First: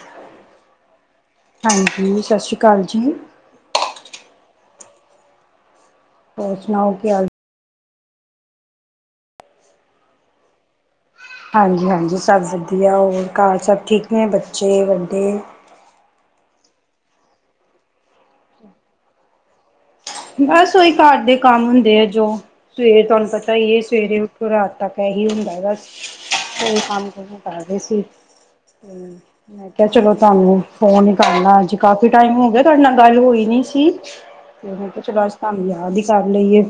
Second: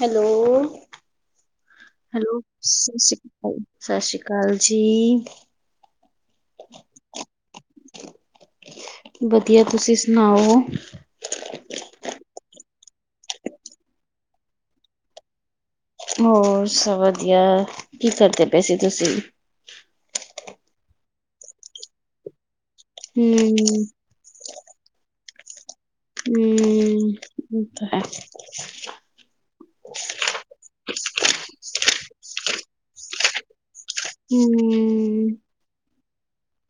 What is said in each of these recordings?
Hello, ਹਾਂਜੀ ਸਤਿ hello ਸ਼੍ਰੀ ਅਕਾਲ ਜੀ ਸਸ ਸ਼੍ਰੀ ਸਸ ਸ੍ਰੀ ਕਾਲ ਜੀ। ਹੋਰ ਸੁਨਾਓ ਕੀ ਹਾਲ ਵਧੀਆ ਤੁਸੀਂ ਸੁਨਾਓ। ਹਾਂਜੀ-ਹਾਂਜੀ ਸਸ [unintelligible] ਦੀਆ ਹੋਰ ਘਰ ਸਭ ਠੀਕ ਨੇ, ਬੱਚੇ ਵੱਡੇ ਹੋਰ ਸਭ ਵਦੀਆ, ਕੀ ਕਰਦੇ ਪਏ ਸੀ ਤੁਸੀਂ? ਬਸ ਓਈ ਘਰ ਦੇ ਕੰਮ ਹੁੰਦੇ ਐ ਜੋ ਸਵੇਰ ਤੁਆਨੂੰ ਪਤਾ ਈ ਹੂੰ-ਹੂੰ। ਏ ਸਵੇਰੇ ਰਾਤ ਤੱਕ ਏਹੀ ਹੁੰਦਾ ਬਸ। ਓਈ ਕੰਮ ਉਹ ਕਰਦੇ ਤਾਂ ਹੈ। ਸੀ, ਹੂੰ। ਮੈਂ ਕੇਆ ਚਲੋ ਤੁਅਆਨੂੰ ਫੋਨ ਈ ਕਰ ਲਾਂ ਅੱਜ, ਕਾਫੀ ਟਾਈਮ ਹੋ ਗਿਆ ਤੁਆਡੇ ਨਾਲ ਗੱਲ ਹੋਈ ਨੀ ਸੀ। ਹੂੰ। ਚੱਲੋ ਅੱਜ ਤੁਆਨੂੰ ਯਾਦ ਈ ਕਰ ਲਈਏ,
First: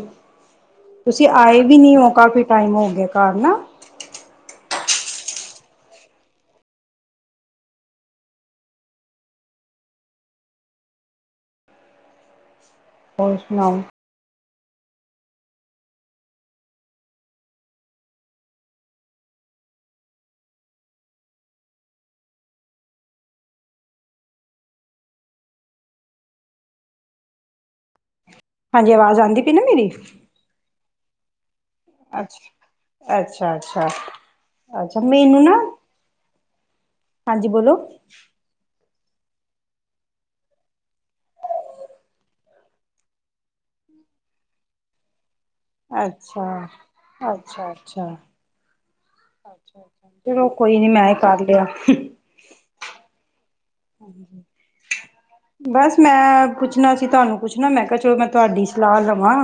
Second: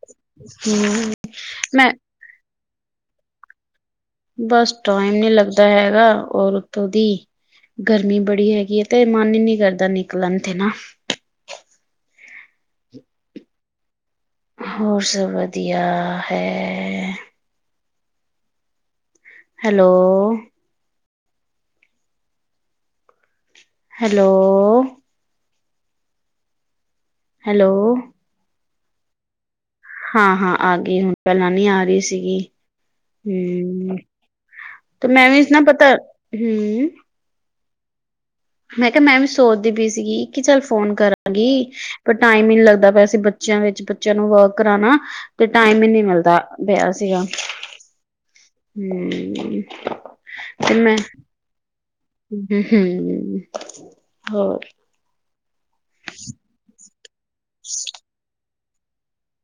ਹੂੰ। ਤੁਸੀਂ ਆਏ ਵੀ ਮੈਂ ਨੀ ਓ ਕਾਫੀ ਟਾਈਮ ਹੋ ਗਿਆ ਘਰ ਨਾ ਬਸ ਟਾਈਮ ਨੀ ਲੱਗਦਾ ਹੈਗਾ ਔਰ ਉਤੋਂ ਦੀ ਗਰਮੀ ਬੜੀ ਹੈਗੀ ਏ ਤੇ ਮਨ ਈ ਨੀ ਕਰਦਾ ਨਿਕਲਨ ਤੇ ਨਾ। ਹੋਰ ਸੁਨਾਓ। ਹੋਰ ਸਭ ਵਦੀਆ ਹੈ। ਹੈਲੋ। ਹੈਲੋ। ਹੈਲੋ। ਹਾਂਜੀ, ਆਵਾਜ਼ ਆਂਦੀ ਪਈ ਨਾ ਮੇਰੀ? ਹਾਂ, ਹਾਂ ਆ ਗੀ ਹੁਨ ਪੈਲਾਂ ਨੀ ਆ ਰੀ ਸੀਗੀ, ਅੱਛਾ ਅੱਛਾ ਅੱਛਾ ਹੂੰ। ਅੱਛਾ ਤੇ, ਮੈਂ ਮੈਨੂੰ ਵੀ ਨਾ ਪਤਾ ਹੂੰ। ਹਾਂਜੀ ਬੋਲੋ ਮੈਂ ਕੇਆ ਮੈਂ ਵੀ ਸੋਚਦੀ ਪਈ ਸੀਗੀ ਕਿ ਚੱਲ ਫੋਨ ਕਰਾਂਗੀ। ਪਰ ਟਾਈਮ ਈ ਨੀ ਲੱਗਦਾ ਪਿਆ ਸੀਂ ਬੱਚੇਆਂ ਵਿੱਚ ਬੱਚੇਆਂ ਨੂੰ ਵਰਕ ਕਰਾਨਾ ਤੇ ਟਾਈਮ ਈ ਨੀ ਮਿਲਦਾ ਅੱਛਾ ਪੇਆ ਸੀਗਾ ਹੂੰ। ਅੱਛਾ ਅੱਛਾ ਚਲੋ ਕੋਈ ਨੀ, ਮੈਂ ਈ ਕਰ ਲੇਆ। ਹੂੰ। ਹੋਰ ਬਸ ਮੈਂ ਪੁੱਛਣਾ ਸੀ ਤੁਆਨੂੰ ਕੁਛ ਨਾ ਮੈਂ ਕੇਆ ਚਲੋ ਮੈਂ ਤੁਆਡੀ ਸਲਾ ਲਵਾਂ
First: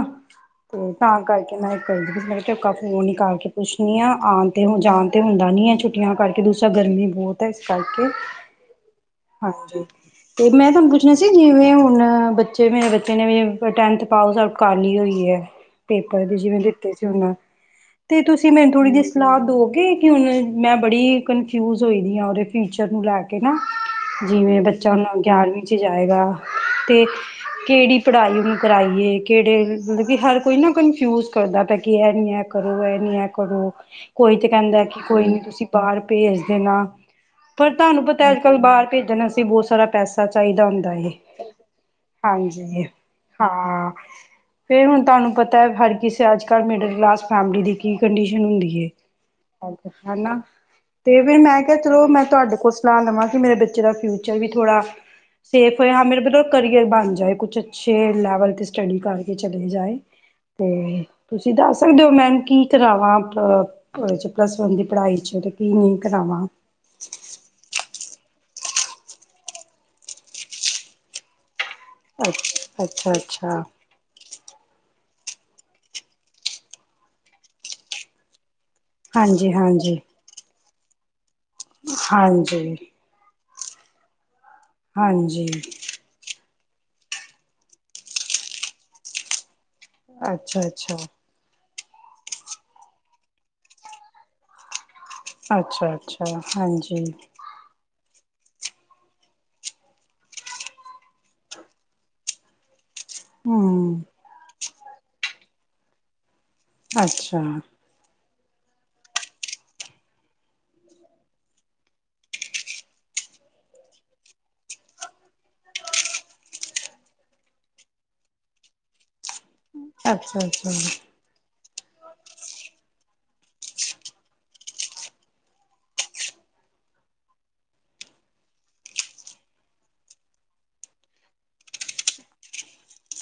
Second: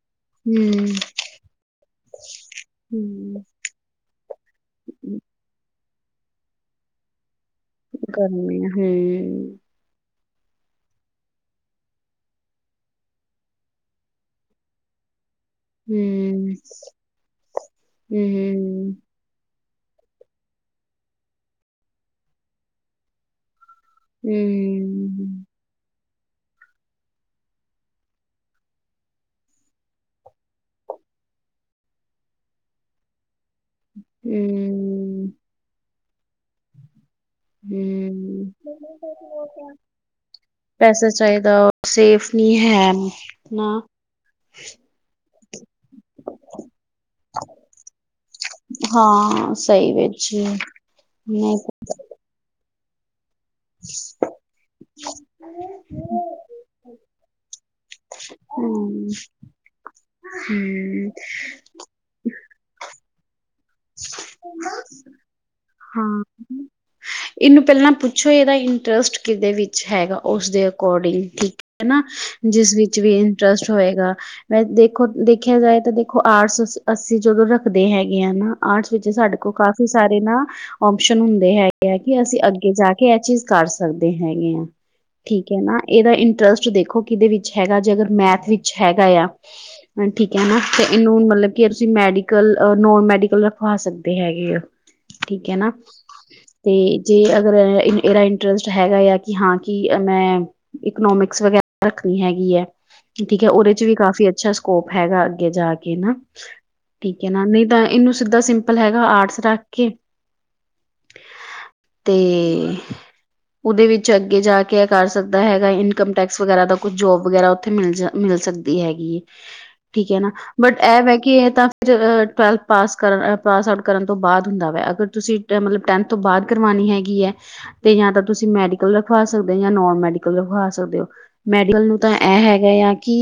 ਹੂੰ ਤੇ ਤਾਂ ਕਰਕੇ ਮੈਂ ਕਰਦੀ ਪਈ ਸੀ ਮੈਂ ਕੇਆ ਚੱਲ ਫੋਨ ਈ ਹੂੰ ਕਰਕੇ ਪੁੱਛਨੀ ਆਂ ਆਨ ਤੇ ਹੁਨ ਜਾਨ ਤੇ ਹੁੰਦਾ ਨੀ ਐ ਛੁੱਟੀਆਂ ਕਰਕੇ ਦੂਸਰਾ ਗਰਮੀ ਬੋਤ ਗਰਮੀ ਹਮ, ਹਾਂਜੀ। ਤੇ ਮੈਂ, ਤੁਹਾਨੂੰ ਪੁੱਛਣਾ ਸੀ, ਜਿਵੇਂ ਹੁਣ ਬੱਚੇ ਮੇਰੇ ਬੱਚੇ ਨੇ ਟੈਂਥ ਪਾਸ ਆਊ ਕਰਲੀ ਹੋਈ ਹੈ, ਹੂੰ ਪੇਪਰ ਦੇ ਜਿਵੇਂ ਦਿੱਤੇ ਸੀ, ਉਹਨੇ ਤੇ ਹੂੰ ਤੁਸੀਂ ਮੈਨੂੰ ਥੋੜੀ ਸਲਾਹ ਦੋਗੇ ਕਿ, ਮੈਂ ਬੜੀ ਕਨਫਿਊਜ ਹੋਈ ਦੀ ਆ ਉਹਦੇ ਫਿਊਚਰ ਨੂੰ ਲੈ ਕੇ ਨਾ। ਹੂੰ ਜਿਵੇਂ ਬੱਚਾ ਹੁਨ, ਗਿਆਰਵੀਂ 'ਚ ਜਾਏਗਾ, ਤੇ ਕਿਹੜੀ ਪੜਾਈ ਵੀ, ਕਰਾਈਏ ਕਿਹੜੇ ਮਤਲਬ ਕਿ ਹਰ ਕੋਈ ਨਾ, ਕਨਫਿਊਜ ਕਰਦਾ ਪੇਐ ਕਿ ਐਹ ਨੀ ਹੈ। ਕਰੋ ਐਨ ਨੀ, ਐ ਕਰੋ ਕੋਈ ਹੂੰ ਤੇ ਕਹਿੰਦਾ ਕਿ ਕੋਈ ਨੀ, ਤੁਸੀਂ ਬਾਹਰ ਭੇਜ ਦੇਣਾ ਪਰ ਤੁਹਾਨੂੰ ਪਤਾ। ਹੂੰ ਕੱਲ ਹੋ ਬਾਹਰ ਭੇਜਣ ਵਾਸਤੇ, ਗਿਆ ਬੋਤ ਸਾਰਾ ਪੈਸਾ ਚਾਈਦਾ ਹੁੰਦਾ ਪੈਸਾ ਹੈ, ਚਾਹੀਦਾ ਸੇਫ ਨਹੀਂ ਹਾਂਜੀ ਹੈ ਨਾ ਹਾਂ। ਫੇਰ ਹੁਣ ਤੁਹਾਨੂੰ ਪਤਾ ਹਰ ਕਿਸੇ ਅੱਜ ਕੱਲ ਮਿਡਲ ਕਲਾਸ ਫੈਮਲੀ ਦੀ, ਕੀ ਕੰਡੀਸ਼ਨ ਹੁੰਦੀ। ਹਾਂ ਸਹੀ ਅੱਛਾ ਵਿੱਚ ਹਨਾ ਤੇ ਫਿਰ ਨਹੀਂ ਮੈਂ, ਕਿਹਾ ਚਲੋ ਮੈਂ ਤੁਹਾਡੇ ਕੋਲ ਸਲਾਹ ਲਵਾਂ ਕਿ ਮੇਰੇ ਬੱਚੇ ਬੱਚੇ ਦਾ, ਫਿਊਚਰ ਵੀ ਥੋੜ੍ਹਾ ਸੇਫ ਹੋਏਆ ਮੇਰੇ ਫੇਰ ਕਰੀਅਰ ਬਣ ਜਾਏ ਕੁਛ ਅੱਛੇ ਲੈਵਲ ਤੇ, ਸਟੱਡੀ ਹਮ ਕਰਕੇ ਚਲੇ ਜਾਏ। ਤੇ, ਹਮ ਤੁਸੀਂ ਦੱਸ ਸਕਦੇ ਹੋ ਮੈ ਕੀ ਕਰਾਵਾਂ ਪਲੱਸ ਵਨ ਦੀ, ਪੜਾਈ ' ਤੇ ਕੀ ਨਹੀਂ ਹਾਂ ਕਰਾਵਾਂ? ਇਹਨੂੰ ਪੈਲਾਂ ਪੁੱਛੋ ਇਹਦਾ ਇੰਟਰਸਟ ਕਿਦੇ ਵਿੱਚ ਹੈਗਾ, ਉਸਦੇ ਅਕੋਰਡਿੰਗ ਠੀਕ ਹਨਾ, ਜਿਸ ਵਿਚ ਅੱਛਾ ਵੀ ਅੱਛਾ ਇੰਟਰਸਟ ਹੋਏਗਾ। ਮੈਂ ਦੇਖੋਂ ਦੇਖਿਆਂ ਜਾਏਂ ਤਾਂ ਦੇਂਖੋ ਆਰਟਸ ਅਸੀਂ ਜਦੋਂ ਰੱਖਦੇ ਹੈਗੇ ਆ ਨਾਂ। ਆਰਟਸ ਵਿੱਚ ਸਾਡੇ ਹਾਂਜੀ ਕੋਲ ਕਾਫੀ ਹਾਂਜੀ ਸਾਰੇ ਨਾ, ਓਪਸ਼ਨ ਹੁੰਦੇ ਹੈਗੇ ਆ। ਕਿ, ਅਸੀਂ ਅੱਗੇ ਹਾਂਜੀ ਜਾਂ ਕੇ ਐਹ ਚੀਜ਼ ਕਰ ਸਕਦੇ ਹੈ, ਗੇ ਆ ਹਾਂਜੀ ਠੀਕ ਹੈ, ਨਾ। ਇਹਦਾ ਇੰਟਰਸਟ ਦੇਖੋ ਕਿਦੇ ਵਿੱਚ ਹੈਗਾ ਜੇ, ਅਗਰ ਮੈਥ ਵਿੱਚ ਹੈਗਾ ਆ। ਠੀਕ ਹੈ ਨਾ, ਅੱਛਾ ਤੇ ਅੱਛਾ ਇਹਨੂੰ ਮਤਲਬ ਕਿ ਤੁਸੀਂ ਮੈਡੀਕਲ ਨੋਨ ਮੈਡੀਕਲ ਰ ਪਾ ਸਕਦੇ ਹੈਗੇ ਆਂ, ਠੀਕ ਹੈ ਨਾ, ਅੱਛਾ ਅੱਛਾ ਤੇ ਹਾਂਜੀ ਜੇ ਅਗਰ ਇਹਦਾ ਇੰਟਰਸਟ ਹੈਗਾ ਆ ਕਿ ਹਾਂ, ਕਿ ਮੈ ਇਕਨੋਮਿਕਸ ਵਗੈਰਾ ਰੱਖਣੀ ਹੈਗੀ ਹੈ। ਠੀਕ ਹੈ, ਉਹਦੇ ਚ ਵੀ, ਹਮ ਕਾਫੀ ਅੱਛਾ ਸਕੋਪ ਹੈਗਾ ਅੱਗੇ ਜਾ ਕੇ ਨਾ, ਠੀਕ ਹੈ ਅੱਛਾ ਨਾ, ਨਹੀਂ ਤਾਂ ਇਹਨੂੰ ਸਿੱਧਾ ਸਿੰਪਲ ਹੈਗਾ ਆਰਟਸ ਰੱਖ ਕੇ ਤੇ ਉਹਦੇ ਵਿੱਚ ਅੱਗੇ ਜਾਂ, ਕੇ ਇਹ ਕਰ ਸਕਦਾ ਹੈਗਾ ਇਨਕਮ ਟੈਕਸ ਵਗੈਰਾ ਦਾ ਕੁਝ ਜੋਬ ਵਗੈਰਾ ਉੱਥੇ ਮਿਲ ਜਾ ਮਿਲ ਸਕਦੀ ਹੈਗੀ ਏ। [unintelligible] ਠੀਕ ਹੈ, ਨਾ ਅੱਛਾ ਬਟ ਇਹ ਵੈ ਕੀ, ਏਤਾਂ ਫਿਰ ਟਵੈਲਥ ਪਾਸ ਕਰਨ ਪਾਸ ਆਊਟ ਕਰਨ ਤੋਂ ਬਾਅਦ ਹੁੰਦਾ ਵੇ, ਅਗਰ ਤੁਸੀਂ ਮਤਲਬ ਟੈਂਥ ਤੋਂ ਬਾਅਦ ਕਰਵਾਣੀ ਹੈਗੀ ਹੈ। ਤੇ ਯਾ ਤਾਂ ਤੁਸੀਂ ਮੈਡੀਕਲ ਰਖਵਾ ਸਕਦੇ ਹੋ, ਯਾ ਨੋਨ ਮੈਡੀਕਲ ਰਖਵਾ ਸਕਦੇ ਹੋ। ਮੈਡੀਕਲ ਨੂੰ ਤਾਂ, ਐਹ ਹੈਗਾ ਆ ਕਿ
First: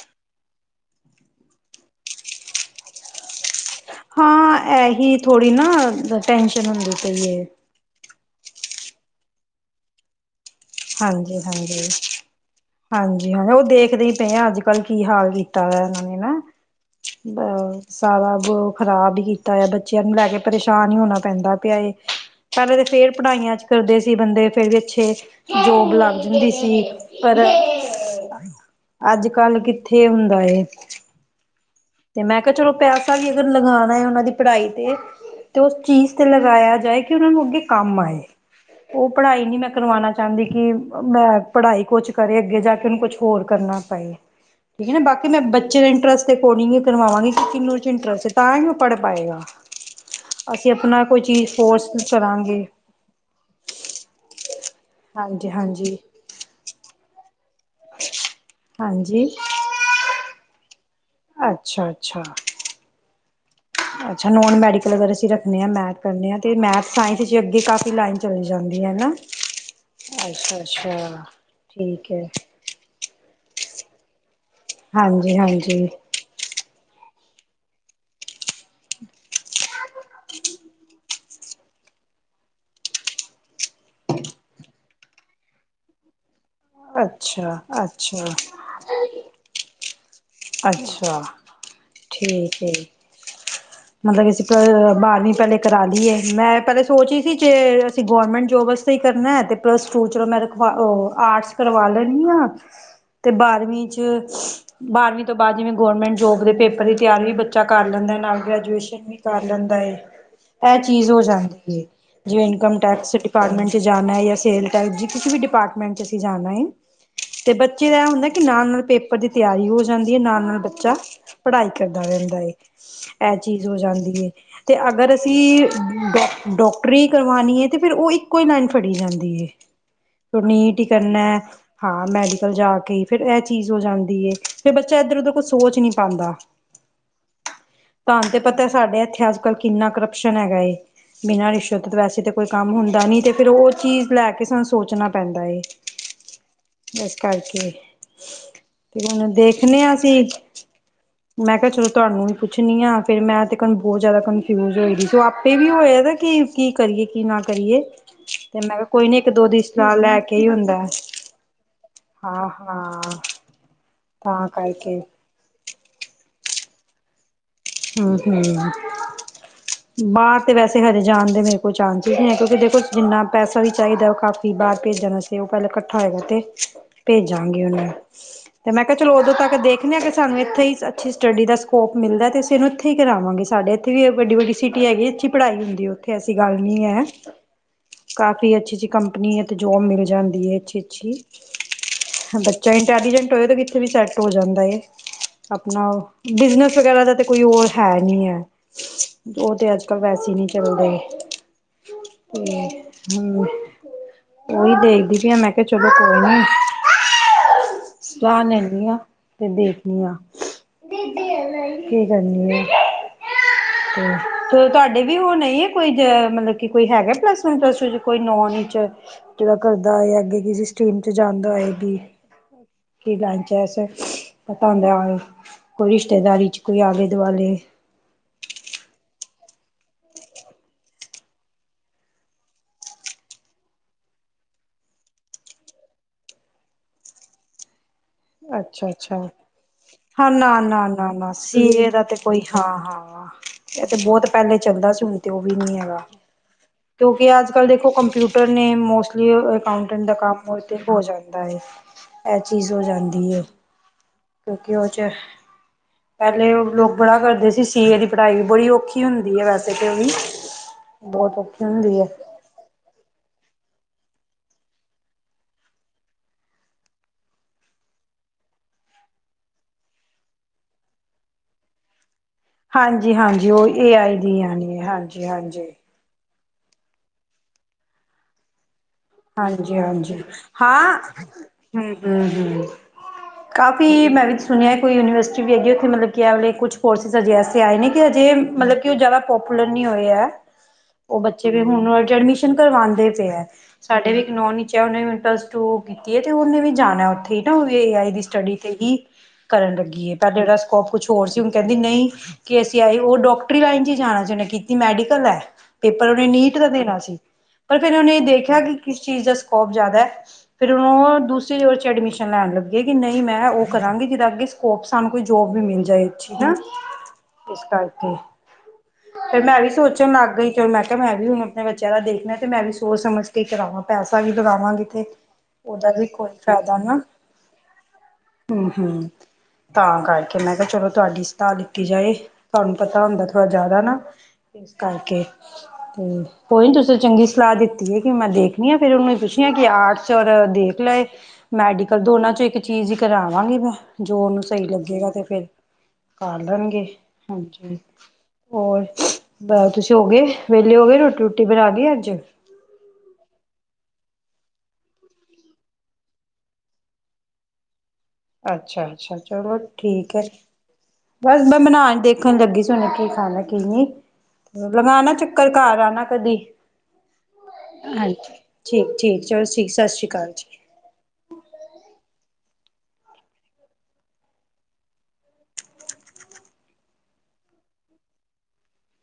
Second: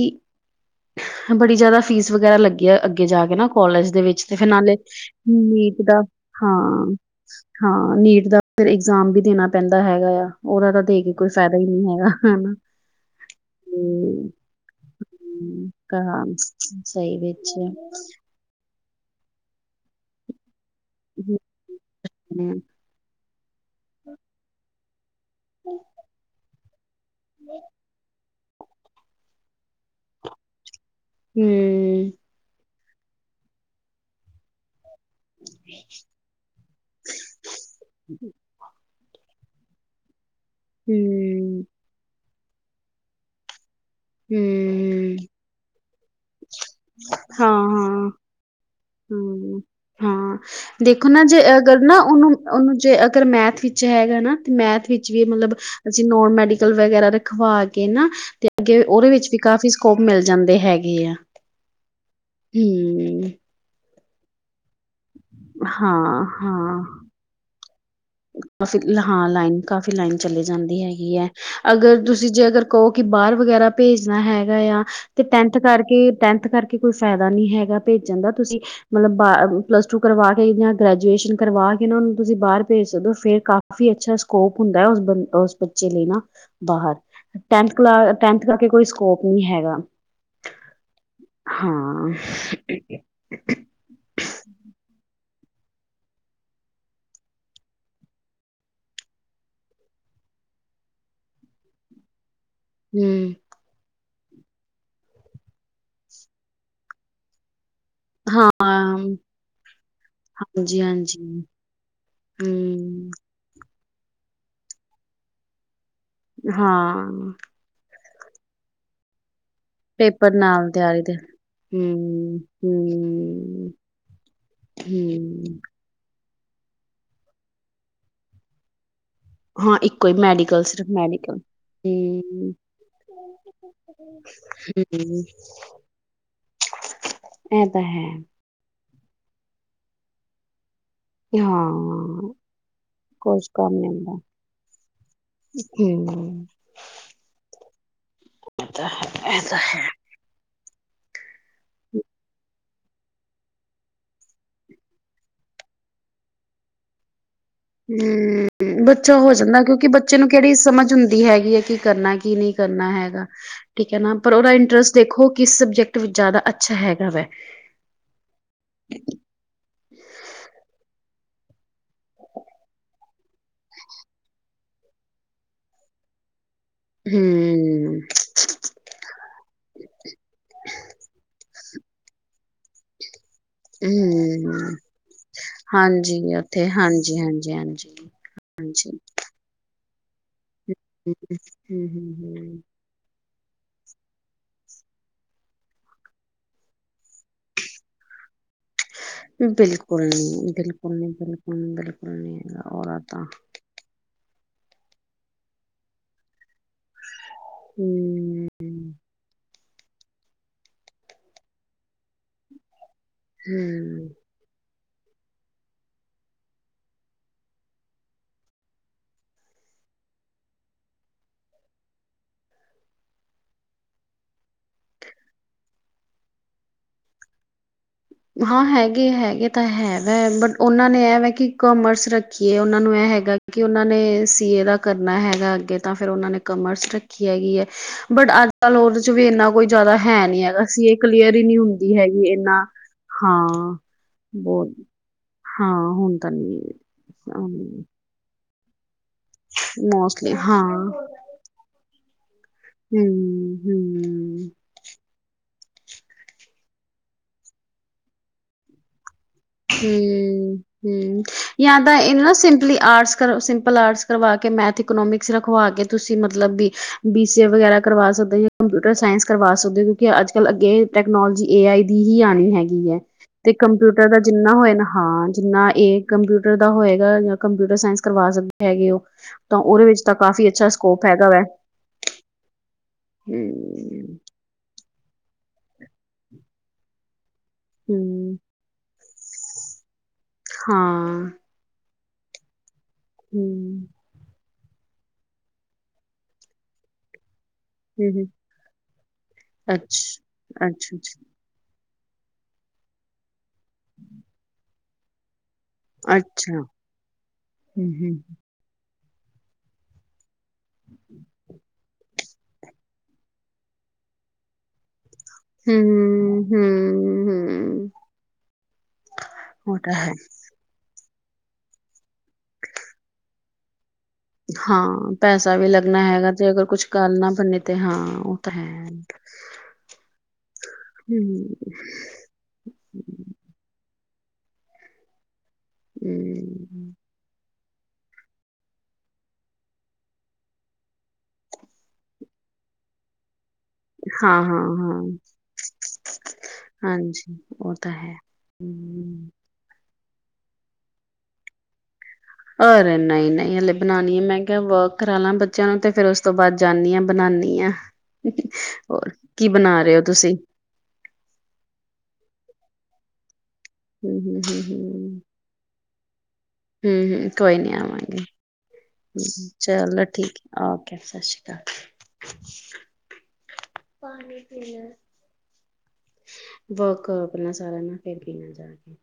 ਬੜੀ ਜਿਆਦਾ ਫੀਸ ਵਗੈਰਾ ਲੱਗਦੀ ਹੈ, ਅੱਗੇ ਜਾ ਕੇ ਨਾ ਕੋਲਜ ਦੇ ਵਿੱਚ ਤੇ ਤੇ ਨਾਲੇ ਹਾਂ ਇਹੀ ਥੋੜ੍ਹੀ ਨਾ ਨੀਟ ਦਾ ਟੈਸ਼ਨ ਹੁੰਦੀ ਹਾਂ। ਪਈ ਏ ਹਾਂ, ਨੀਟ ਦਾ ਫਿਰ ਇਗਜ਼ਾਮ ਵੀ ਦੇਣਾ ਪੈਂਦਾ ਹੈਗਾ ਆ। ਉਹਦਾ ਤਾ ਦੇ ਕੇ ਕੋਈ ਹਾਂਜੀ ਫਾਇਦਾ ਹੀ, ਨਹੀਂ ਹੈਗਾ ਹਨਾ। ਹਾਂਜੀ ਹਾਂਜੀ ਉਹ ਦੇਖਦੇ ਹੀ ਹੂੰ। ਪਏ ਆ ਅੱਜ ਕੱਲ੍ਹ ਕੀ ਹਾਲ ਕੀਤਾ ਹੂੰ, ਵ ਇਹਨਾਂ ਨੇ ਤਾਂ ਨਾ ਸਹੀ ਬ ਵਿੱਚ ਹੂੰ। ਸਵਾ ਬ [unintelligible] ਖ਼ਰਾਬ ਹੀ ਕੀਤਾ ਆ ਬੱਚਿਆਂ ਨੂੰ ਲੈ ਕੇ ਪਰੇਸ਼ਾਨ ਹੀ ਹੋਣਾ ਪੈਂਦਾ ਪਿਆ ਇਹ ਹੂੰ, ਪੈਲੇ ਤਾਂ ਫੇਰ ਪੜ੍ਹਾਈਆਂ ਚ ਕਰਦੇ ਸੀ ਬੰਦੇ ਫੇਰ ਵੀ ਅੱਛੇ ਜੋਬ ਲੱਗ ਜਾਂਦੀ ਸੀ ਪਰ ਅੱਜ ਕੱਲ ਕਿੱਥੇ ਹੁੰਦਾ ਹੂੰ ਤੇ ਮੈਂ ਕਿਆ ਚਲੋ ਪੈਸਾ ਵੀ ਅਗਰ ਲਗਾਨਾ ਏ ਉਨਾਂ ਦੀ ਪੜ੍ਹਾਈ ਤੇ ਤੇ ਉਸ ਚੀਜ਼ ਤੇ ਲਗਾਇਆ ਜਾਏ ਕਿ ਉਨਾਂ ਨੂੰ ਅੱਗੇ ਕੰਮ ਆਏ ਉਹ ਪੜ੍ਹਾਈ ਨਈ ਮੈਂ ਕਰਵਾਉਣਾ ਚਾ‌ ਚਾਂਦੀ ਕਿ ਮੈਂ ਪੜ੍ਹਾਈ ਕੁਛ ਕਰੇ ਅੱਗੇ ਜਾ ਕੇ ਉਨੂੰ ਕੁਛ ਹੋਰ ਕਰਨਾ ਪਏ। ਹੂੰ ਠੀਕ ਏ ਨਾ ਬਾਕੀ ਮੈਂ ਬੱਚੇ ਦੇ ਇੰਟਰਸ ਤੇ ਅਕੋਡਿਂਗ ਕਰਵਾਵਾਂਗੇ ਕਿ ਇਨੂ ਇਦੇ ਚ ਹਾਂ-ਹਾਂ। ਇੰਟਰਸਟ ਏ, ਤਾਂ ਈ ਉ ਪੜ੍ਹ ਪਾਏਗਾ। ਹੂੰ, ਹਾਂ ਅਸੀਂ ਆਪਣਾ ਦੇਖੋ ਕੋਈ ਨਾ ਜੇ ਚੀਜ਼ ਅਗਰ ਫੋਰਸ ਨਾ ਕਰਾਂਗੇ ਉਨੂੰ-ੳਨੂੰ ਜੇ ਅਗਰ ਮੈਥ ਵਿੱਚ ਚ ਹੈਗਾ ਨਾ, ਤੇ ਮੈਥ ਵਿੱਚ ਵੀ ਹਾਂਜੀ ਮਤਲਬ ਹਾਂਜੀ ਅਸੀਂ ਨੋਨ ਮੈਡੀਕਲ ਵਗੈਰਾ ਰਖਵਾ ਕੇ ਨਾ ਤੇ ਅੱਗੇ ਉਦੇ ਵੇਚ ਹਾਂਜੀ ਵੀ ਕਾਫ਼ੀ ਸਕੋਪ ਮਿਲ ਜਾਂਦੇ ਹੈਗੇ ਆ। ਅੱਛਾ ਅੱਛਾ ਹੂੰ ਅੱਛਾ ਨੋਨ ਮੈਡੀਕਲ ਅਗਰ ਅਸੀਂ ਰੱਖਨੇ ਆਂ ਮੈਥ ਕਰਨੇ ਆ ਤੇ ਹਾਂ-ਹਾਂ। ਮੈਥ ਸਾਇੰ ਜੇ ਅੱਗੇ ਕਾਫੀ ਲਾਈਨ ਚਲੀ ਜਾਂਦੀ ਹੈ ਨਾ। ਹਾਂ ਲਾਈਨ ਕਾਫੀ ਲਾਈਨ ਚਲੀ ਅੱਛਾ ਜਾਂਦੀ ਅੱਛਾ। ਹੈਗੀ ਐ ਅਗਰ ਠੀਕ ਹੈ ਤੁਸੀਂ ਜੇ ਅਗਰ ਕੋ ਕਿ ਬਾਰ ਵਗੈਰਾ ਭੇਜਨਾ ਹੈਗਾ ਆ ਤੇ ਹਾਂਜੀ ਟੈਂਥ ਹਾਂਜੀ ਕਰਕੇ ਟੈਂਥ ਕਰਕੇ ਕੋਈ ਫੈਦਾ ਨੀ ਹੈਗਾ ਭੇਜਨ ਦਾ ਤੁਸੀਂ ਮਲਬ ਬਾ ਪਲੱਸ ਟੂ ਕਰਵਾ ਕੇ ਯਾਂ ਗ੍ਰੈਜੂਏਸ਼ਨ ਕਰਵਾ ਕੇ ਨਾ ੳਨੂੰ ਤੁਸੀਂ ਬਾਰ ਭੇਜ ਸਕਦੇ ੳ, ਫੇਰ ਕਾਫ਼ੀ ਅੱਛਾ ਸਕੋਪ ਹੁੰਦੈ ਉਸ ਬ ਉਸ ਬੱਚੇ ਲਈ ਨਾ। ਬਾਹਰ ਅੱਛਾ ਟੈਂਥ ਕਲਾ ਅੱਛਾ ਟੈਥ ਕਰਕੇ ਕੋਈ ਸਕੋਪ ਨੀ ਹੈਗਾ। ਅੱਛਾ ਹਾਂ ਠੀਕ ਏ। ਮਲਬ ਅਸੀਂ ਬਾਰਵੀਂ ਪੈਲੇ ਕਰਾ ਲਈਏ, ਮੈਂ ਪੈਲੇ ਸੋਚ ਰਹੀ ਸੀ ਜੇ ਅਸੀਂ ਗੌਰਮੈਂਟ ਜੋਬ ਤੇ ਕਰਨੈ ਤੇ ਪਲੱਸ ਟੂ ਚਲੋ ਮੈਂ ਰਖਵਾ ੳ, ਆਰਟਸ ਕਰਵਾ ਲੈਂਦੀ ਆਂ ਤੇ ਬਾਰਵੀਂ ਚ ਬਾਰਵੀਂ ਤੋਂ ਬਾਦ ਜਿਵੇਂ ਗੌਰਮੈਂਟ ਜੋਬ ਦੇ ਪੇਪਰ ਦੀ ਤਿਆਰ ਵੀ ਬ ਬੱਚਾ ਕਰ ਲੈਂਦਾ ਏ, ਨਾਲ ਗ੍ਰੈਜੂਏਸ਼ਨ ਹਮ ਵੀ ਕਰ ਲੈਂਦਾ ਏ। ਹਾਂ ਐ ਹਾਂਜੀ ਚੀਜ਼ ਹੋ ਹਾਂਜੀ ਜਾਂਦੀ ਏ, ਜਿਵੇਂ ਇਨਕਮ ਹਮ ਟੈਕਸ ਡਿਪਾਟਮੈਂਟ ਚ ਜਾਨੈ ਯਾ ਸੇਲ ਟੈਕਸ ਕਿਸੀ ਵੀ ਡਿਪਾਰਟਮੈਂਟ ਚ ਜਾਣਾ ਏ, ਹਾਂ ਤੇ ਬ ਬੱਚੇ ਦਾ ਐ ਹੁੰਦੈ ਕਿ ਨਾਲ-ਨਾਲ ਪੇਪਰ ਦੀ ਤਿਆਰੀ ਹੋ ਜਾਂਦੀ ਏ, ਪੇਪਰ ਨਾਲ-ਨਾਲ ਨਾਲ ਬੱਚਾ ਤਿਆਰੀ ਦੇ ਪੜ੍ਹਾਈ ਕਰਦਾ ਹਮ ਰੈਦਾ ਏ। ਐ ਚੀਜ਼ ਹਮ ਹੋ ਜਾਂਦੀ ਏ। ਅਤੇ ਅਗਰ ਹਮ ਅਸੀਂ ਡੋ ਡੋ ਟਰੀ ਕਰਵਾਨੀ ਏ ਤੇ ਫੇਰ ਉ ਇੱਕੋ ਈ ਲਾਈਨ ਫੜੀ ਜਾਂਦੀ ਏ। ਹਾਂ ਇੱਕੋ ਹੀ ਫੇਰ ਮੈਡੀਕਲ ਨੀਟ ਈ ਸਿਰਫ ਕਰਨੈ ਮੈਡੀਕਲ ਹਾਂ ਹਮ ਮੈਡੀਕਲ ਜਾ ਕੇ ਫੇਰ ਐ ਚੀਜ਼ ਹੋ ਜਾਂਦੀ ਏ, ਫੇਰ ਬੱਚਾ ਏਧਰ ਹਮ ਉਧਰ ਕੁਛ ਸੋਚ ਨੀ ਪਾਂਦਾ। ਇਹ ਹੈ ਤਾਂ ਤੇ ਪਤਾ ਸਾਡੇ ਇੱਥੇ ਅੱਜ ਕੱਲ੍ਹ ਕਿੰਨਾ ਕਰਪਸ਼ਨ ਹੈਗਾ ਏ। ਬਿਨਾਂ ਰਿਸ਼ਵਤ ਤੇ ਤੇ ਵੈਸੇ ਤਾਂ ਹਾਂ ਕੋਈ ਕੰਮ ਹੁੰਦਾ ਨੀ ਤੇ ਕੁਛ ਫੇਰ ਉ ਕੰਮ ਨੀ ਚੀਜ਼ ਹੁੰਦਾ ਲੈ ਕੇ ਸਾਨੂੰ ਸੋਚਨਾ ਪੈਂਦਾ ਏ। ਹਮ ਏਸ ਕਰਕੇ ਤੇ ਹੂਨ ਇਹ ਤਾਂ ਦੇਖਨਾ ਹੈ ਆਂ ਅਸੀ। ਮੈਂ ਕਿਆ ਚਲੋ ਤੁਆਨੂੰ ਵੀ ਪੁੱਛਨੀ ਆ ਫੇਰ ਮੈਂ ਤੇ ਬੋਤ ਜਾਦਾ ਕਨਫਿਊਜ ਹੋਈ ਦੀ ਸੀ। ੳ ਆਪੇ ਵੀ ਹੋਇਆ ਦੇ ਕੀ ਕੀ ਕਰੀਏ ਕੀ ਨਾ ਕਰੀਏ ਤੇ ਮੈਂ ਕਿਹਾ ਹੂੰ ਕੋਈ ਨੀ ਬੱਚਾ ਇੱਕ ਹੋ ਦੋ ਦੀ ਜਾਂਦਾ ਕਿਉਂਕਿ ਸਲਾਹ ਬੱਚੇ ਲੈ ਨੂੰ ਕੇ ਹੀ ਕਿਹੜੀ ਹੁੰਦਾ ਸਮਝ ਹੁੰਦੀ ਹੈਗੀ ਏ, ਕੀ ਕਰਨਾ ਕੀ ਹਾਂ ਨਈ ਕਰਨਾ ਹਾਂ ਹੈਗਾ। ਠੀਕ ਏ ਨਾ ਪਰ ਤਾਂ ਉਦਾ ਇੰਟਰਸਟ ਕਰਕੇ ਦੇਖੋ ਕਿਸ ਸਬਜੈਕਟ ਵਿੱਚ ਜਾਦਾ ਅੱਛਾ ਹੈਗਾ ਵੈ। ਹੂੰ ਹੂੰ ਬਾਰ ਤੇ ਵੈਸੇ ਹਜੇ ਜਾਨ ਦੇ ਮੇਰੇ ਕੋਲ ਚਾਂਸ ਨੀ ਹੈ, ਕਿਉਂਕਿ ਦੇਖੋ ਜਿੰਨਾ ਪੈਸਾ ਵੀ ਚਾਈਦਾ ਉ ਕਾਫੀ ਬਾਰ ਭੇਜਨ ਵਾਸ ਤੇ ਉ ਪੈਲਾਂ ਕੱਠਾ ਹੋਏਗਾ ਤੇ ਭੇਜਾਂਗੇ ਉਨੇ। ਹਮ ਤੇ ਮੈਂ ਕਿਆ ਚਲੋ ਉਦੋਂ ਤੱਕ ਦੇਖਦੇ ਹਾਂ ਕਿ ਸਾਨੂੰ ਇੱਥੇ ਈ ਅੱਛੀ ਸਟੱਡੀ ਦਾ ਸਕੋਪ ਮਿਲਦਾ ਤੇ ਅਸੀਂ ਇਨੂੰ ਇੱਥੇ ਈ ਕਰਵਾਂਗੇ। ਸਾਡੇ ਇੱਥੇ ਵੀ ਐ ਵੱਡੀ-ਵੱਡੀ ਹਮ ਸਿਟੀ ਹੈਗੀ। ਇੱਛੀ ਪੜ੍ਹਾਈ ਹੁੰਦੀ ਉੱਥੇ ਹਾਂਜੀ ਐਸੀ ਗੱਲ ਉੱਥੇ ਨੀ ਐ। ਹਾਂਜੀ ਹਾਂਜੀ ਹਾਂਜੀ ਕਾਫੀ ਅੱਛੀ-ਅੱਛੀ ਹਾਂਜੀ ਕੰਪਨੀ ਏ ਤੇ ਜੋਬ ਮਿਲ ਜਾਂਦੀ ਐ। ਅੱਛੀ [unintelligible] ਹੂੰ-ਹੂੰ, ਹੂੰ-ਹੂੰ। ਟੈਲੀਜ਼ੈਟ ਹੋਏ ਤੇ ਕਿਥੇ ਵਿੱਚ ਵੀ ਸੈਟ ਹੋ ਜਾਂਦਾ ਏ। ਆਪਣਾ ਓ, ਬਿਜ਼ਨਸ ਵਗੈਰਾ ਦਾ ਕੋਈ ਹੋਰ ਹੈ ਨੀ ਐ। ਉਹ ਤੇ ਅੱਜ-ਕੱਲ੍ਹ ਬਿਲਕੁਲ ਵੈਸੇ ਨੀ ਬਿਲਕੁਲ ਚੱਲਦੇ। ਨੀ ਬਿਲਕੁਲ ਬਿਲਕੁਲ, ਆਉਣਾ ਤਾਂ ਓਈ ਦੇਖਦੀ ਪ‌ਈ ਆ, ਮੈਂ ਕਿਹਾ ਚਲੋ ਕੋਈ ਨੀ [inaudible] ਸਲਾਹ ਲੈਂਣੀ ਆ ਫਿਰ ਦੇਖਣੀ ਆ, ਕੀ ਕਰਨੀ ਆ। ਹਮ। ਤੇ ਫੇਰ ਤੁਹਾਡੇ ਵੀ ਉਹ ਨਹੀਂ ਐ ਕੋਈ ਜ, ਮਤਲਬ ਕਿ ਕੋਈ ਹੈਗਾ ਪਲੱਸ-ਵਨ, ਪਲੱਸ-ਟੂ 'ਚ, ਕੋਈ ਨੋਨ ਇੱਚ। ਜਿਹੜਾ ਕਰਦਾ ਹੋਏ ਜਾਂ ਅੱਗੇ ਕਿਸੀ ਸਟੀਮ 'ਚ ਜਾਂਦਾ ਹੋਏਗੀ। ਕੀ ਬਲੈਂਚ ਅਸਰ ਪਤਾ ਹੁੰਦਾ। ਕੋਈ ਰਿਸ਼ਤੇਦਾਰੀ 'ਚ, ਕੋਈ ਆਲੇ-ਦੁਆਲੇ ਹਾਂ, ਹੈਗੇ-ਹੈਗੇ ਤਾਂ ਹੈ ਵੈ। ਬਟ, ਉਹਨਾਂ ਨੇ ਇਹ ਵੈ ਕਿ, ਕਾਮਰਸ ਰੱਖੀ ਏ। ਉਹਨਾਂ ਨੂੰ ਇਹ ਹੈਗਾ ਕਿ, ਉਹਨਾਂ ਨੇ ਸੀ ਏ ਦਾ ਕਰਨਾ ਹੈਗਾ ਅੱਗੇ ਤਾਂ ਫਿਰ ਉਹਨਾਂ ਨੇ ਕਾਮਰਸ ਰੱਖੀ ਹੈਗੀ ਐ। ਬਟ, ਅੱਜ-ਕੱਲ੍ਹ ਅੱਛਾ ਉਹਦੇ 'ਚ ਵੀ, ਅੱਛਾ ਇੰਨਾ ਕੋਈ ਜ਼ਿਆਦਾ ਹੈ ਹਾਂ ਨੀ ਨਾ ਹੈਗਾ। ਨਾ ਸੀਏ ਨਾ ਨਾ ਕਲੀਅਰ ਈ ਨਹੀਂ ਸੀਏ ਹੁੰਦੀ ਦਾ ਤੇ ਹੈਗੀ। ਕੋਈ ਇਨਾ ਹਾਂ ਹਾਂ, ਇਹ ਤੇ ਪਹਿਲੇ ਬਹੁਤ ਚੱਲਦਾ ਸੀ ਹੁਣ ਤੇ ਉਹ ਵੀ ਨੀ ਹਾਂ, ਹੈਗਾ ਹੁਣ ਤਾਂ ਨਹੀਂ। ਕਿਉਂਕਿ, ਅੱਜ-ਕੱਲ੍ਹ ਦੇਖੋ, ਕੰਪਿਊਟ ਟਰ ਨੇ, ਮੋਸਟਲੀ ਅਕਾਊਂਟੈਂਟ ਦਾ ਮੋਸਟਲੀ ਕੰਮ ਹਾਂ ਤੇ ਹੋ ਜਾਂਦਾ ਏ। ਇਹ ਚੀਜ਼ ਹੋ ਜਾਂਦੀ ਹਮ ਹਮ। ਘਿਓ 'ਚ ਪਹਿਲੇ ਲੋਕ ਬੜਾ ਕਰਦੇ ਸੀ, ਸੀਏ ਦੀ ਪੜ੍ਹਾਈ ਵੀ ਬੜੀ ਔਖੀ ਹੁੰਦੀ ਐ ਵੈਸੇ ਤਾਂ ਉਹ ਵੀ ਹੂੰ-ਹੂੰ, ਬਹੁਤ ਔਖੀ ਜਾਂ ਤਾਂ ਹੁੰਦੀ ਹੈ ਇਹ ਨਾ ਸਿੰਮਪਲੀ ਆਟਸ ਕਰ, ਸਿੰਪਲ ਆਟਸ ਕਰਵਾ ਕੇ, ਮੈਥ, ਇਕੋਨੋਮਿਕਸ ਰਖਵਾ ਕੇ, ਤੁਸੀਂ ਮਤਲਬ ਵੀ ਬੀ ਸੀ ਏ ਵਗੈਰਾ ਕਰਵਾ ਸਕਦੇ ਓ। ਕੰਪਿਊਟਰ ਸਾਇੰਸ ਕਰਵਾ ਸਕਦੇ। ਕਿਉਂਕਿ, ਅੱਜ-ਕੱਲ੍ਹ ਅੱਗ਼ੇ ਇਹ ਨੌਲੇਜ, ਏ ਆਈ, ਦੀ ਹੀ ਆਂਣੀ ਹੈਗੀ ਏ ਹਾਂਜੀ ਹਾਂਜੀ ਤੇ ਉਹ ਏ ਕੰਪਿਊਟਰ ਆਈ ਦਾ ਦੀ ਜਿੰਨਾ ਹੋਏ ਆਣੀ ਨਾ ਹੈ ਹਾਂਜੀ ਹਾਂ, ਹਾਂਜੀ ਜਿੰਨਾ ਇਹ ਕੰਪਿਊਟਰ ਦਾ ਹੋਏਗਾ। ਕੰਪਿਊਟਰ ਸਾਇੰਸ, ਕਰਵਾ ਸਕਦੇ ਹੈਗੇ ਓ। ਤਾਂ, ਹਾਂਜੀ ਉਹਦੇ ਵਿੱਚ ਤਾਂ ਹਾਂਜੀ ਕਾਫ਼ੀ ਅੱਛਾ ਹਾਂ ਸਕੋਪ ਹੈਗਾ ਵੈ। ਹਮ ਹਮ ਹੂੰ। ਸੁਨਿਆ ਕੋਈ ਯੂਨੀਵਰਸਿਟੀ ਵੀ ਹੈਗੀ ਐ। ਉੱਥੇ ਮਤਲਬ ਐਹ ਵਾਲੇ ਕੁਛ ਕੋਰਸਿਸ ਅਜੇ ਐਸੇ ਆਏ ਨੇ, ਕਿ ਅਜੇ ਹਮ ਮਤਲਬ ਕਿ ਜ਼ਿਆਦਾ ਪੋਪੂਲਰ ਨੀ ਹੋਏ ਐ। ਹਾਂ। ਫਿਰ ਏ ਹੁਣ, ਅੱਜ ਐਡਮਿਸ਼ਨ ਕਰਵਾਂਦੇ ਪਏ ਐ। ਹਮ ਸਾਡੇ ਵੀ ਇੱਕ ਨੋ-ਨਿਚ ਐ। ਉਹਨੇ ਵੀ ਹੁਣ ਪਲੱਸ-ਟੂ ਕੀਤੀ ਏ ਤੇ ਉਹਨੇ ਵੀ ਜਾਣਾ ਉੱਥੇ ਹੁਣ, ਏ ਆਈ ਹਮ ਦੀ ਸਟੱਡੀ ਤੇ ਹੀ ਕਰਨ ਅੱਛ ਲੱਗੀ ਏ। ਪਹਿਲੇ ਉਹਦਾ ਸਕੋਪ ਅੱਛਾ ਕੁਛ ਅੱਛਾ ਹੋਰ ਸੀ। ਹੁਣ ਕਹਿੰਦੀ ਨਹੀਂ ਕਿ, ਅਸੀਂ ਆਈ ਉਹ ਡੋਕਟਰੀ ਲਾਈਨ 'ਚ ਜਾਣਾ ਸੀ, ਉਹਨੇ ਕੀਤੀ ਮੈਡੀਕਲ ਐ। ਪੇਪਰ ਉਹਨੇ ਨੀਟ ਅੱਛਾ। ਹੂੰ ਦਾ ਦੇਣਾ ਸੀ। ਪਰ, ਫਿਰ ਹੂੰ। ਉਹਨੇ ਇਹ ਦੇਖਿਆ ਕਿ ਕਿਸ ਚੀਜ਼ ਦਾ ਸਕੋਪ ਜ਼ਿਆਦਾ। ਫਿਰ, ਉਹ ਦੂਸਰੀ ਰ 'ਚ ਐਡਮਿਸ਼ਨ ਲੈਣ ਲੱਗੀਏ। ਕਿ ਨਹੀਂ ਮੈਂ ਉਹ ਕਰਾਂਗੀ, ਜਿਹਦਾ ਅੱਗੇ ਸਕੋਪ ਸਾਨੂੰ ਕੋਈ ਜੋਬ ਵੀ ਮਿਲ ਜਾਏ ਇੱਥੀ ਹੂੰ ਨਾ। ਹੂੰ ਇਸ ਹੂੰ। ਕਰਕੇ ਫੇਰ, ਮੈਂ ਵੀ ਉਹ ਤਾਂ ਹੈ ਸੋਚਣ ਲੱਗ ਗਈ। ਫਿਰ ਮੈਂ ਕਿਹਾ, ਮੈਂ ਵੀ ਹੁਣ ਆਪਣੇ ਬੱਚਿਆਂ ਦਾ ਦੇਖਣਾ ਤੇ ਮੈਂ ਵੀ, ਸੋਚ ਸਮਝ ਕੇ ਈ ਕਰਾਵਾਂ। ਪੈਸਾ ਵੀ ਲਗਾਵਾਂਗੇ ਤੇ ਹਾਂ, ਪੈਸਾ ਵੀ ਉਹਦਾ ਲੱਗਣਾ ਕੋਈ ਹੈਗਾ ਤੇ ਅਗਰ ਫਾਇਦਾ ਕੁਛ ਕਰ ਨਾ ਬਨੇ ਤੇ ਹਾਂ। ਤਾਂ ਹੂੰ ਹੂੰ [unintelligible] ਤਾਂ ਕਰਕੇ ਮੈਂ ਕਿਹਾ ਚਲੋ, ਤੁਹਾਡੀ ਸਤਾਹ ਹੂੰ ਲਿੱਤੀ ਜਾਏ। ਤੁਆਨੂੰ ਪਤਾ ਹੁੰਦਾ ਥੋੜਾ ਜਾਦਾ ਨਾ, ਕਰਕੇ ਤੇ ਕੋਈ ਨੀ ਤੁਸੀਂ ਚੰਗੀ ਸਲਾਅ ਦੀ ਕੀ ਮੈਂ ਦੇਖਣੀ ਆ ਫੇਰ ਓਨੂੰ ਪੁੱਛੇਆ ਕੀ ਆਟਸ ਔਰ ਦੇਖ ਲਏ ਮੈਡੀਕਲ ਦੋਨਾਂ ਚੋਂ ਏਕ ਚੀਜ਼ ਈ ਕਰਾਵਾਂਗੀ ਮੈਂ ਜੋ ਹਾਂ ਓਨੂੰ ਸਈ ਹਾਂ ਹਾਂ। ਲੱਗੇਗਾ ਤੇ ਫੇਰ ਕਰ ਲੈਣਗੇ, ਉਹ ਹਾਂਜੀ ਤਾਂ ਹੈ ਹੋਰ? ਹੂੰ। ਬ ਤੁਸੀਂ ਹੋ ਗਏ ਵੇਲੇ ਹੋ ਗਏ ਰੋਟੀ-ਰੂਟੀ ਬਣਾ ਲੀ ਅੱਜ? ਅਰੇ ਨਈ-ਨਈ ਹਲੇ ਬਣਾਣੀ ਏ ਮੈਂ ਕੇਆ ਵਾਕ ਕਰਾ ਲਾ ਬੱਚੇਆਂ ਨੂੰ ਤੇ ਫੇਰ ਓਸ ਤੋਂ ਬਾਦ ਜਾਂਨੀ ਆਂ ਬਨਾਨੀ ਆਂ। ਅੱਛਾ ਛਾ ਚਲੋ ਹੋ ਠੀਕ ਏ ਤੁਸੀਂ? ਬਸ ਮੈਂ ਬਨਾਣ ਦੇਖਣ ਲੱਗੀ ਸੀ ਹੁਨੇ ਕੀ ਖਾਣਾ ਕੀ ਨਈ, ਹੂੰ ਹੂੰ ਹੂੰ ਲਗਾਣਾ ਚ ਕਰ ਘਰ ਆਨਾ ਕਦੀ। ਹੂੰ-ਹੂੰ ਕੋਈ ਨੀ ਆਵਾਂਗੇ ਠੀਕ ਠੀਕ ਚਲੋ ਠੀਕ ਸਤਿ ਚਲ ਸ਼੍ਰੀ ਅਕਾਲ ਠੀਕ ਜੀ ਏ ਓਕੇ ਸਛੀ ਪਾਣੀ ਪੀਣਾ ਵਾਕ ਕਰੋ ਪੈਲਾਂ ਸਾਰਾ ਨਾਲ ਫੇਰ ਪੀ ਨਾ ਜਾ ਕੇ